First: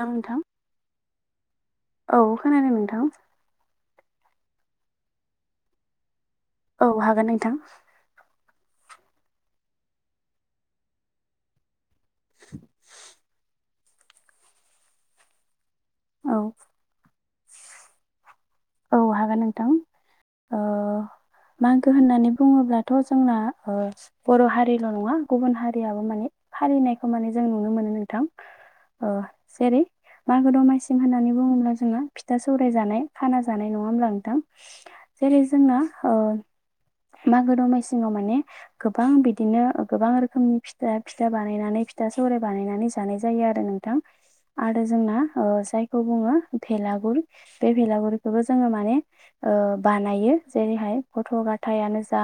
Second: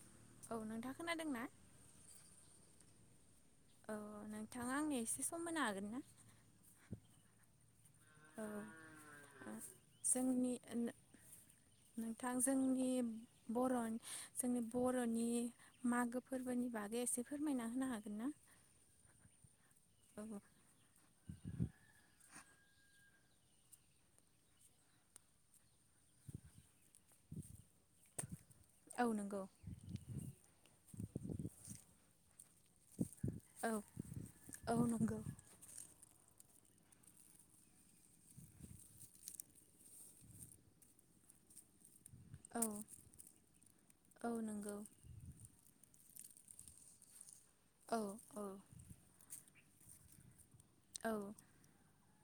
ना नोंथां औ नोंथाङा खोनादोंना औ खोनादों नोंथां। औ नोंथाङा आंनि एसे सम मोनो हागोन ना? औ हागोन नोंथां। औ जोंनि नोंथां जोंनि बर' जोंनि बर'नि मागो औ फोरबोनि बागै एसे फोरमायना होनो हागोन ना? औ हागोन नोंथां औ मागो होननानै बुङोब्लाथ' जोंना बर' हारिल' नङा गुबुन हारियाबो माने फालिनायखौ माने जों खोब जों नुनो मोनो नोंथां। औ नंगौ जेरै मागो दमासि होननानै बुङोब्ला जोङो फिथा सौराय जानाय खाना जानाय औ नङा होमब्ला नोंथां औ नंगौ जेरै जोंना ओ मागो दमासियाव माने गोबां बिदिनो गोबां रोखोमनि फिथा फिथा बानायनानै फिथा सौराय औ बानायनानै जानाय जायो आरो नोंथां औ नंगौ आरो जोंना ओ जाय बेखौ बुङो भेलागुर बे औ भेलागुरखौबो औ जोङो माने ओ बानायो। जेरैहाय औ गथ' गथाइयानो जा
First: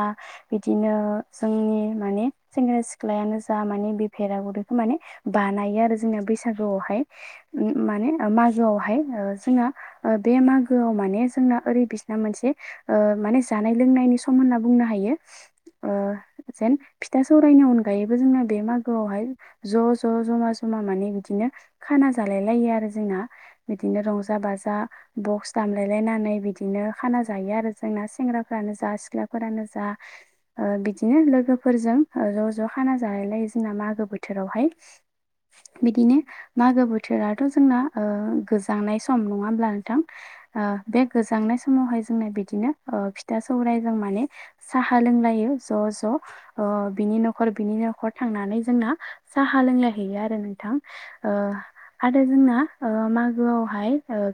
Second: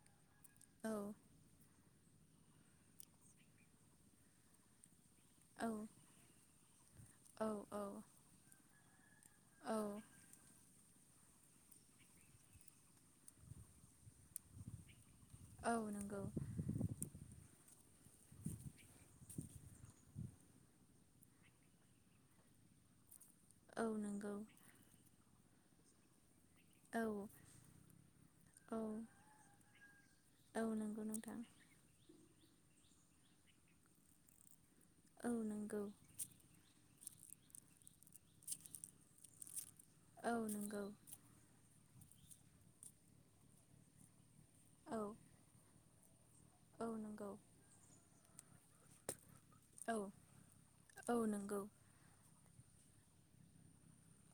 औ बिदिनो जोंनि माने सेंग्रा सिख्लायानो जा माने बे भेलागुरखौ माने बानायो आरो जोंनि बैसागु आवहाय औ माने औ मागोआवहाय जोङो औ आव माने जोंना ओरै बिसिना मोनसे माने जानाय लोंनायनि सम होन्ना बुंनो हायो। औ ओ नंगौ जेन फिथा सौराइनि अनगा गायैबो जोंना बे मागोआवहाय ज' ज' जमा जमा माने बिदिनो खाना जालाय लायो आरो जोंना औ बिदिनो नंगौ रंजा बाजा बक्स दामलायलायनानै बिदि बिदिनो औ खाना जायो आरो जोंना सेंग्राफोरानो औ जा सिख्लाफोरानो जा औ नंगौ बिदिनो नोंथां लोगोफोर फोरजों ज' ज' खाना जालायलायो जोंना मागो बोथोरावहाय औ नंगौ बिदिनो मागो बोथोर बोथोराथ' जोंना गोजांनाय सम नङाब्ला औ ओ नंगौ बे गोजांनाय समावहाय जों जोंना बिदिनो फिथा सौराइ जों माने साहा औ लोंलायो ज' ज' औ बिनि नंगौ न'खर बिनि न'खर थांनानै जोंना साहा औ लोंलायहैयो आरो नोंथां औ ओ नंगौ आरो जोंना ओ मागोआवहाय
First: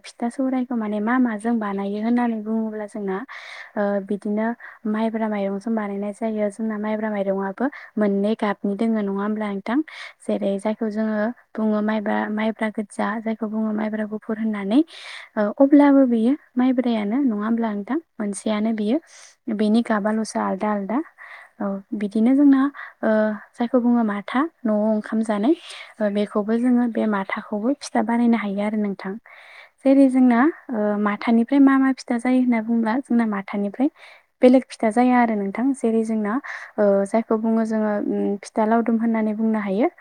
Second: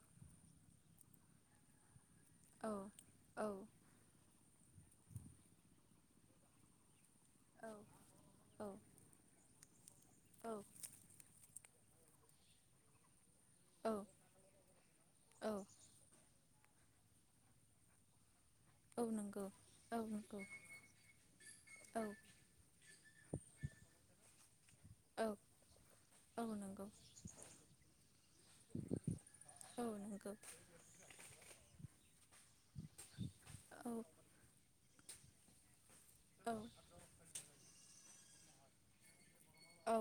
फिथा सौराइखौ माने मा माजों बानायो? होननानै औ बुङोब्ला जोंना औ ओ बिदिनो माइब्रा माइरंजों बानायनाय जायो जोंना माइब्रा माइरं आबो औ मोननै औ गाबनि दोङो नङा होमब्ला नोंथां औ जेरै जायखौ जोङो बुङो माइब्रा माइब्रा गोजा जायखौ बुङो औ माइब्रा गुफुर होननानै औ ओ अब्लाबो बियो माइ बोराइयानो नङा होमब्ला नोंथां मोनसे ओमफाय आरो बियो औ नंगौ बेनि औ गाबाल'सो नंगौ आलदा आलदा औ बिदिनो जोंना जायखौ बुङो माथा। नआव ओंखाम औ जानाय औ बेखौबो नंगौ जोङो बे माथाखौबो फिथा बानायनो हायो आरो नोंथां। औ जेरै नंगौ जोंना ओ माथानिफ्राय मा मा फिथा जायो होनना बुङोब्ला जोंना औ माथानिफ्राय बेलेग फिथा फिथा जाया आरो नोंथां जेरै जोंना औ जायखौ बुङो जोङो फिथा लावदुम होननानै बुंनो हायो औ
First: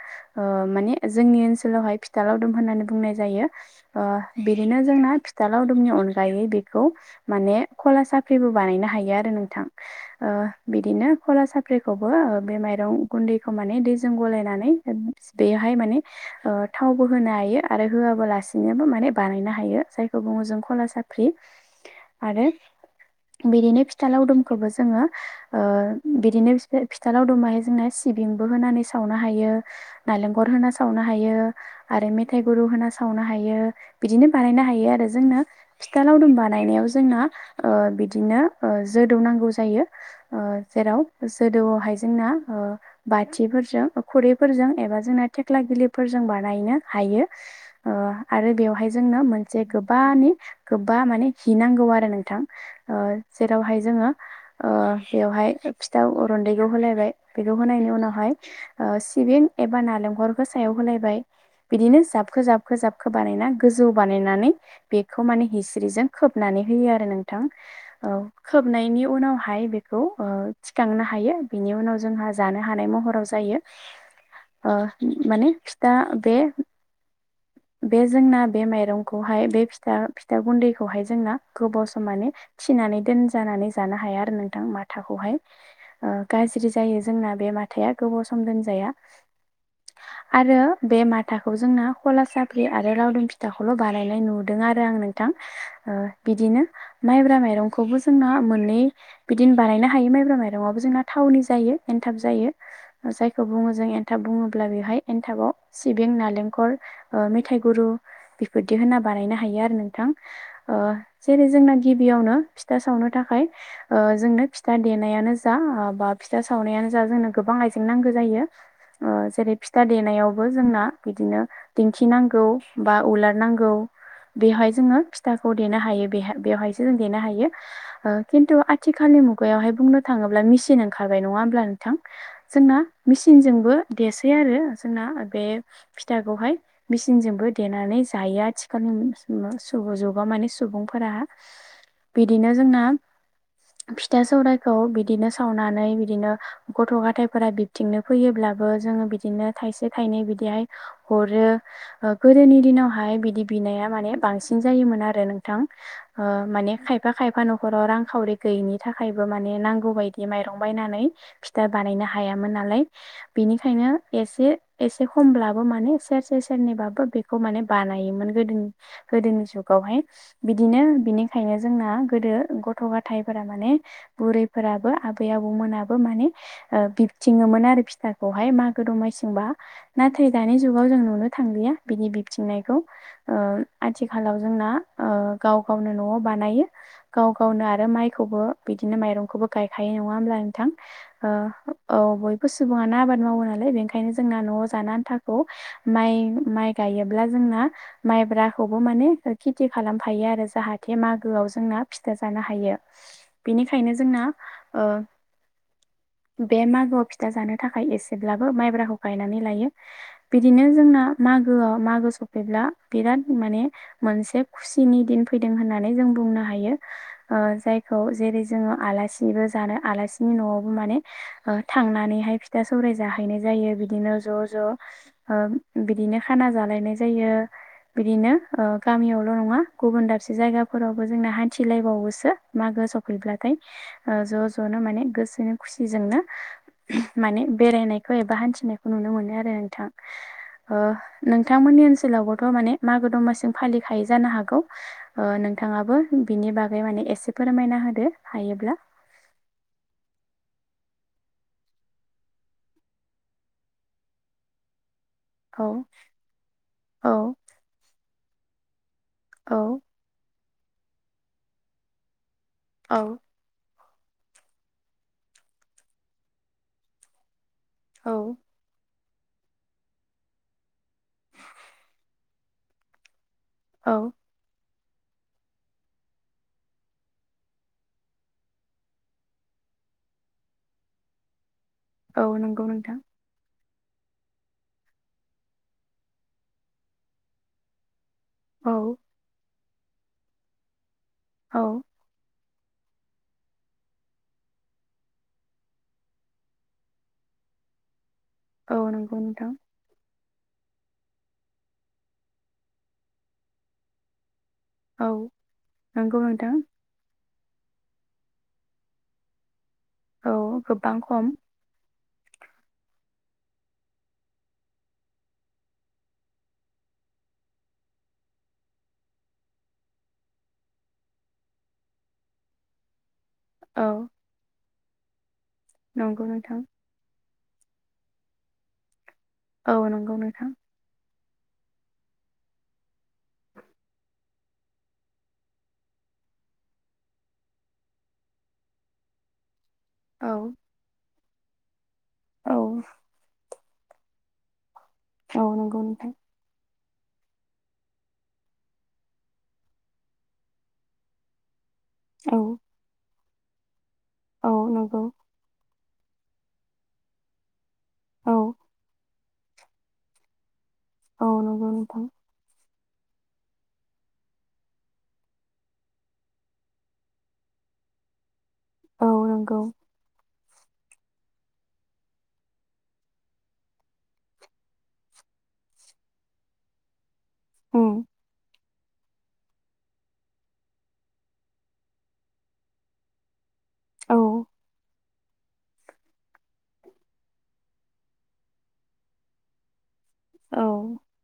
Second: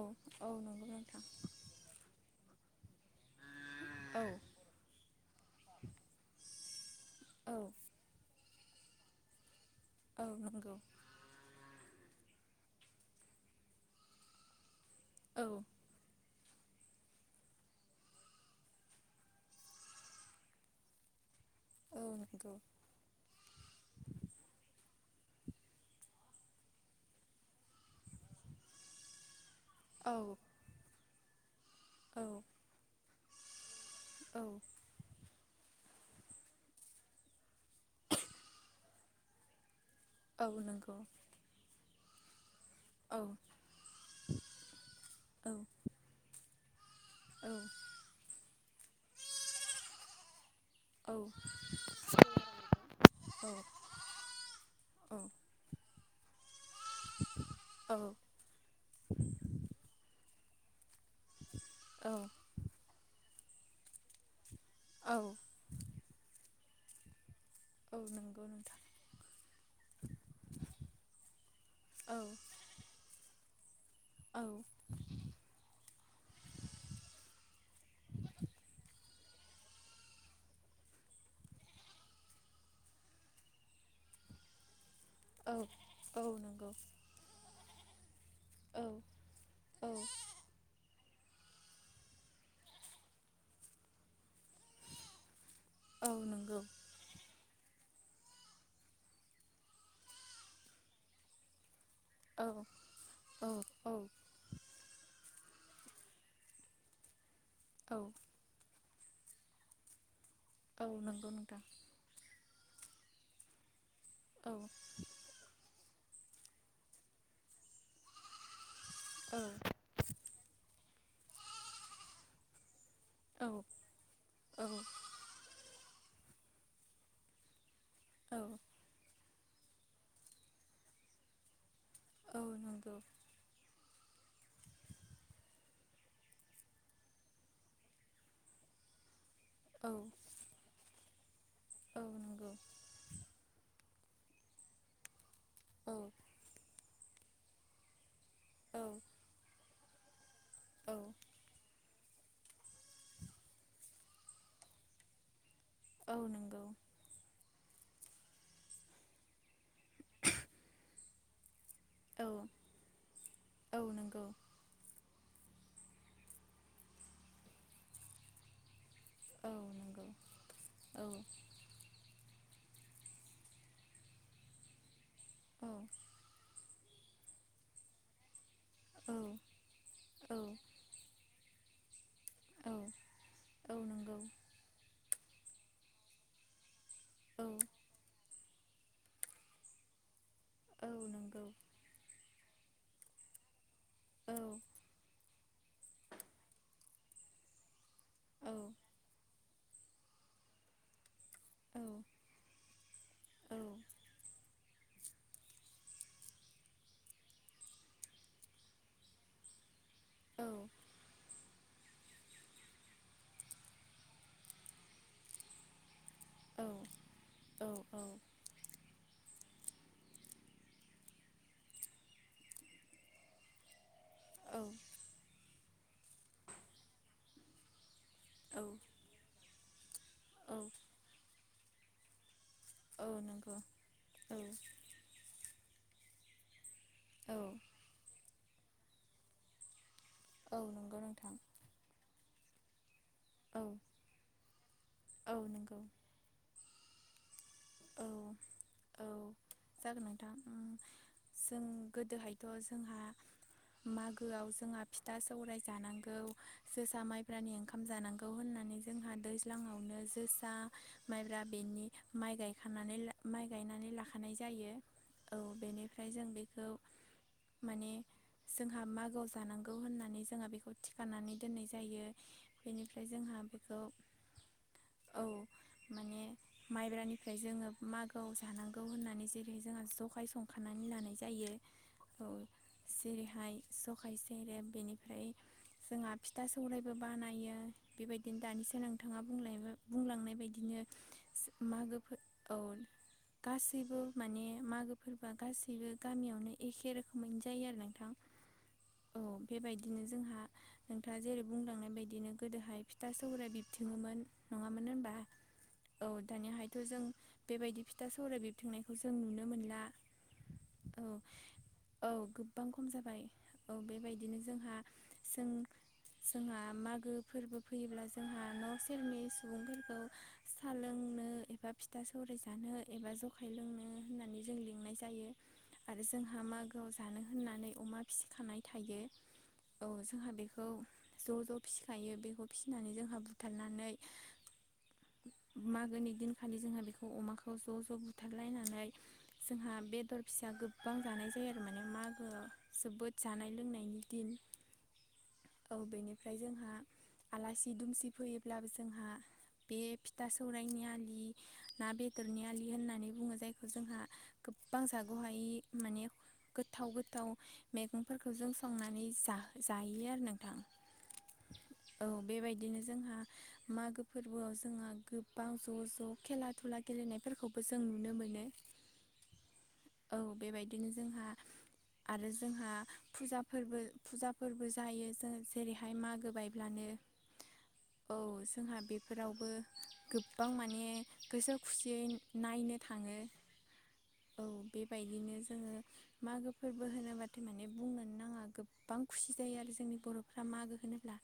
औ नंगौ माने नोंथां जोंनि ओनसोलावहाय फिथाालावदुम होननानै बुंनाय जायो औ बिदिनो जोंना फिथा लावदुमनि अनगायै बेखौ औ माने खला साफ्रिबो बानायनो हायो आरो नोंथां औ नंगौ बिदिनो खला साफ्रि खौबो बे माइरं गुन्दैखौ माने दैजों गलायनानै औ बेहाय माने थावबो होनो हायो आरो होआबालासिनोबो माने बानायनो हायो। जाय सुबुंजों खला साफ्रि औ आरो नंगौ बिदिनो फिथा लावदुमखौबो जोङो ओ बिदिनो फिथालाव दंबाहाय जोंना सिबिंबो होनानै सावनो हायो। औ नालेंखर होना सावनो हायो आरो औ मेथाइ गुरु होना सावनो हायो। बिदिनो बानायनो हायो आरो। जोंनो फिथा लावदुम बानायनायाव जोंना बिदिनो जोदौनांगौ जायो। औ नंगौ जेराव जोदोआवहाय जेंना औ बाथिफोरजों खुरैफोरजों एबा जोंना थेख्ला गिलिरफोरजों बानायनो हायो आरो बेवहाय जोंनो मोनसे गोबानि गोबा माने हि नांगौ आरो नोंथां जेरावहाय जोङो बेवहाय सिथाव आव रन्दैखौ होलायबाय बेखौ होनायनि उनावहाय सिबिं एबा नालेंखर सायाव होलायबाय बिदिनो औ जाबखो जाबखो जाबखो बानायना गोजौ बानायनानै औ बेखौ माने हिस्रिजों खोबनानै होयो आरो औ नों नंगौ नोंथां खोबनायनि उनावहाय बेखौ थिखांनो हायो बिनि उनाव औ जोंहा जानो हानाय महराव जायो औ औ माने फिथा बे बे जोंना बे माइरंखौहाय बे फिथा फिथा गुन्दैखौहाय जोंना गोबाव सम माने फिनानै दोनजानानै जानो हाया आरो नोंथां माथो थाखौ हाय ओ गाज्रि नंगौ जायो जोंना बे माथा औ औ आरो बे माथाखौ जोंना आरो लावदुम फिथाखौल बानायनाय नुदों आरो आं नोंथां औ नंगौ बिदिनो माइब्रा माइरं खौबो जोंना मोननै बिदिनो बानायनो हायो माइब्रा माइरंवावबो जोंना थावनि जायो। एनथाब जायो औ जायखौ औ बुङो जों औ एनथाब बुङोब्ला बेवहाय एन्थाबाव सिबिं नालेंखल मेथाइ गुरु औ बेफोर बि होनना बानायनो हायो नोंथां औ नंगौ जेरै नोंथां जों गिबियावनो फिथा सावनो थाखाय जोंनो औ फिथा देनायानो जा बा फिथा सावनायानो जा जोंनो गोबां आइजें नांगौ जायो। औ जेरै फिथा देनायावबो जोंना बिदिनो दिखिनांगौ बा औ उलारनांगौ औ बेवहाय जोङो फिथाखौ बेवहाय देनो हायो ओ खिनथु आथिखालनि मुगायाव खुगायावहाय बुंनो थाङोब्ला मिसिन ओंखारबाय नङा होमब्ला नोंथां औ जोंना नंगौ मिसिनजोंबो देसै आरो जोंना बे फिथाखौहाय मेसिनजोंबो देनानै जायो औ आथिखालनि जबा माने सुबुंफोरा औ नंगौ बिदिनो जोंना फिथा सौरायाइखौ बिदिनो सावनानै औ बिदिनो गथ' गथायफोरा बिबथिंनो फैयोब्लाबो औ जोङो बिदिनो थाइसे थाइनै बिदिहाय औ हरो गोदोनि दिनावहाय बिदि बिनाया माने बांसिन जायोमोन आरो नों थां औ ओ नंगौ माने खायफा खायफा नख राव रांखावरि गैयिनि थाखायबो मान नांगौ बायदि माइरं बायनानै बानायनो औ हायामोन नालाय औ बेनिखायनो नंगौ एसे एसे खमब्लाबो माने सेर से सेरनैबाबो बेखौ माने बानायोमोन गोदोनि गोदोनि औ जुगावहाय नंगौ बिदिनो औ बिनिखायनो जोंना गोदो गथ' गाथाइफोरा माने बुरैफोराबो आबै औ आबौमोनाबो माने ओ बिबथिङोमोन आरो फिथाखौहाय मागो दमायसिंबा नाथाय दानि औ जुगाव जों नुनो थांलिया बिनि बिबथिंनायखौ ओ औ नंगौ आथिखालाव जोंना ओ गाव गावनो न'आव बानायो गाव औ गावनो आरो माइखौबो बिदिनो माइरंखौबो गायखायो नङा होमब्ला नोंथां औ ओ नंगौ औ बय बो सुबुङा आबाद मावो नालाय बेनिखायनो औ जोंना न'आव जानो आन्थाखौ माइ माइ गायोब्ला जोंना माइब्राखौबो माने खेथि खालामफायो आरो जाहाथे मा गोआव औ जोंना फिथा जानो हायो बेनिखायनो जोंना ओ बे मागोआव फिथा जानो थाखाय एसेब्लाबो माइब्राखौ गायनानै लायो बिदिनो औ जोंना मागोआव मागो सफैब्ला बिराद माने मोनसे खुसिनि दिन फैदों होननानै जों बुंनो औ हायो ओ जायखौ जेरै जोङो आलासिबो जा नो आलासिनि न'आवबो माने ओ थांनानैहाय फिथा सौराय जाहैनाय जायो बिदिनो औ ज' ज' नंगौ ओ बिदिनो खाना जालायनाय जायो बिदिनो औ गामियावल' नङा गुबुन दाब से जायगाफोरावबो जोंना हान्थिलायबावोसो मागो सफैब्लाथाय ओ ज' ज'नो माने गोसोनि खुसिजोंनो माने औ बेरायनायखौ एबा हान्थिनायखौ नुनो मोनो आरो नोंथां औ ओ नंगौ नोंथां नोंथांमोननि ओनसोलावबोथ' माने मागो दमासि औ फालिखायै जानो हागौ औ नंगौ नोंथाङाबो बिनि बागै माने एसे फोरमायना होदो औ हायोब्ला औ जागोन नोंथां जों गोदोहायथ' जोंहा मागोआव जोंहा फिथा सौराय औ जानांगौ जोसा औ माइब्रानि ओंखाम जानांगौ होननानै जोंहा औ दैज्लांआवनो जोसा माइब्रा बेनि माइ गाय खानानै ला औ माइ गायनानै लाखानाय जायो औ बेनिफ्राय जों बेखौ माने औ जोंहा मा गोआव जानांगौ होननानै जोंहा बेखौ थिखानानै दोननाय जायो बेनिफ्राय जोंहा बेखौ औ औ माने माइब्रानि ओमफ्राय जोङो मागोआव जानांगौ होननानै जेरैहाय जोंहा जखाय संखानानै लानाय जायो औ नंगौ नोंथां जेरैहाय जखाय सेरेब बेनिफ्राय जोंहा फिथा सौरायबो बानायो बेबायदि बिदिनो दानिसो औ नोंथाङा बुंलाय बुंलांनाय बायदिनो औ मागोफोर औ गासैबो माने मागो फोरबोआ गासैबो गामियावनो एखे रोखोमैनो जायो आरो नोंथां नंगौ औ नोंथां बेबायदिनो जोंहा नोंथाङा जेरै बुंलांनाय बायदिनो गोदोहाय फिथा सौराय बिबथिङोमोन नङामोन औ नंगौ नोंथां दाथ' जों बेबायदि फिथा सौराय बिबथिंनायखौ जों नुनो मोनला औ गोबां औ खम औ गोबां खम जाबाय औ बेबायदिनो जोंहा जों जोंहा मागो फोरबो फैयोब्ला जोंहा न' सेरनि सुबुंफोरखौ सा लों नो एबा फिथा सौराय जानो एबा ज' औ लिंनाय जायो आरो नंगौ जोंहा नोंथां मागोआव जानो होननानै अमा फिसिखानाय थायो। औ नंगौ जोंहा नोंथां बेखौ ज' ज' फिसिखायो बेखौ फिसिनानै जोंहा बुथारनानै मागोनि दिन खालि जोंहा बेखौ अमाखौ ज' ज' बुथारलायनानै जोंहा बेदर औ फिसा गोबां जानाय जायो आरो माने मागोआव औ जोबोद जानाय लोंनायनि दिन औ नंगौ नोंथां बेनिफ्राय जोंहा आलासि दुमसि फैयोब्लाबो जोंहा बे फिथा सौरायनि आलि ना औ बेदरनि आलि होननानै बुङो जायखौ जोंहा औ गोबां नंगौ जागु हायै माने गोथाव गोथाव औ मैगंफोरखौ जों संनानै जा जायो आरो नों औ नंगौ नोंथां औ बेबाय दिनो जोंहा मागो फोरबोआव जोंहा गोबां ज' ज' खेला दुला गेलेनायफोरखौबो जों नुनो मोनो। औ नोंगौ औ बेबायदिनो जोंहा आरो जोंहा फुजाफोरबो फुजाफोरबो जायो। जों जेरैहाय मागो बायब्लानो उम औ जोंहा बेफोरावबो गोबां माने गोसो खुसियै नायनो थाङो। औ बे बेबायदिनो जोङो मागो फोरबो होनोब्लाथाय माने बुंनो नाङा गोबां खुसि जायो आरो जोंनि बर'फ्रा औ मागो होनोब्ला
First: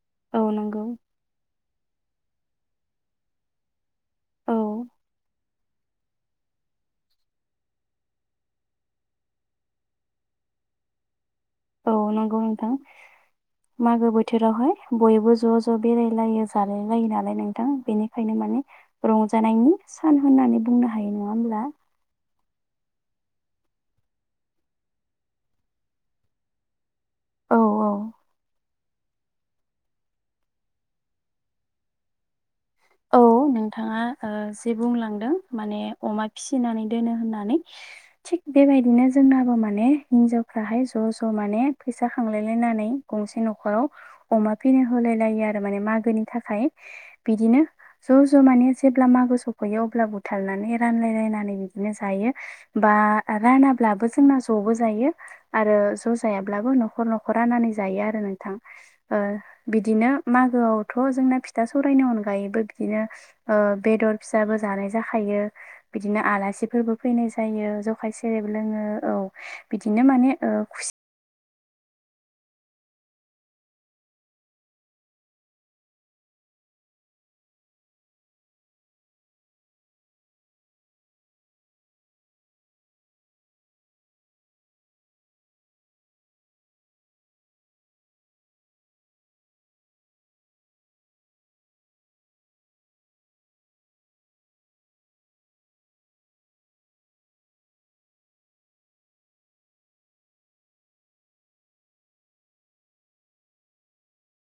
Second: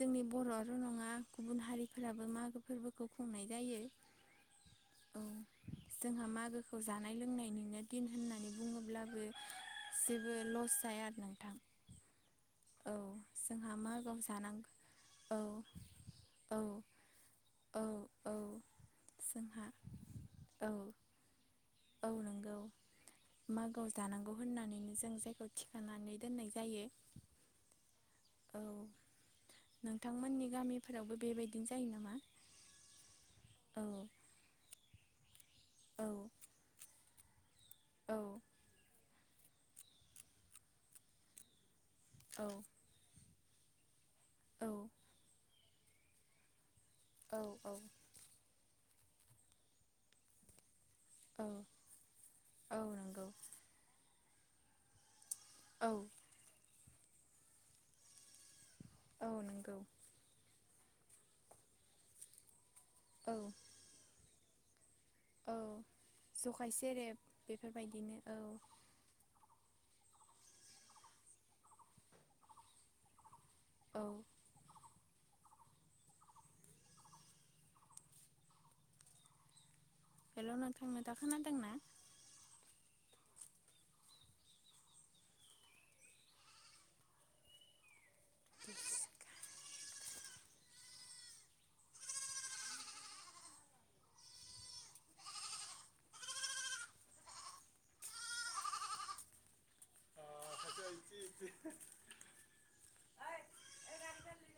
जोंनि औ बर'आ र' नंगौ नङा गुबुन हा रिफोराबो मागो फोरबोखौ खुंनाय जायो। औ औ जोंहा मागोखौ जानाय लोंनायनिनो दिन होननानै बुङोब्लाबो जेबो लस जाया आरो ना औ नंगौ नोंथां जोंहा मागो मागोआव जानांगौ बोथोरावहाय बयबो औ ज' ज' बेरायलायो औ जालाय लायो नालाय नोंथां। औ औ बेनिखायनो माने जोंहा रंजानायनि सान होननानै औ बुंनो हायो नङा होमब्ला? औ नंगौ मागोआव जानांगौ होननानैनो जों जायखौ थिखानानै दोननाय जायो। औ औ औ नोंथांमोननि गामिफोरावबो बेबायदिनो जायो नामा? औ औ नोंथाङा ओ जे बुंलांदों माने औ अमा फिसिनानै दोनो होननानै औ थिग बेबायदिनो जोंनाबो माने हिनजावफ्राहाय ज' ज' माने फैसा औ खांलायलायनानै गंसे न'खराव अमा औ फिनो होलाय लायो आरो माने मागोनि थाखाय औ बिदिनो औ ज ज' मामे जेब्ला मागो सफैयो अब्ला बुथारनानै औ रानलायलायनानै बिदिनो जायो औ बा नंगौ रानाब्लाबो जोंना ज'बो जायो। आरो औ ज' जायाब्लाबो न'खर न'खरानानै जायो आरो नोंथां। औ नंगौ बिदिनो मागोआवथ' जोंना फिथा सौरायनि अनगायैबो बिदिनो औ ओ बेदर फिसाबो जानाय जाखायो औ बिदिनो जखाय आलासिफोरबो सेरेब फैनाय जायो जखाय बेफोरबायदिनो औ सेरेब लोङो औ। बिदिनो माने ओ खुसि औ हेल' नोंथां नेदा खोनादोंना?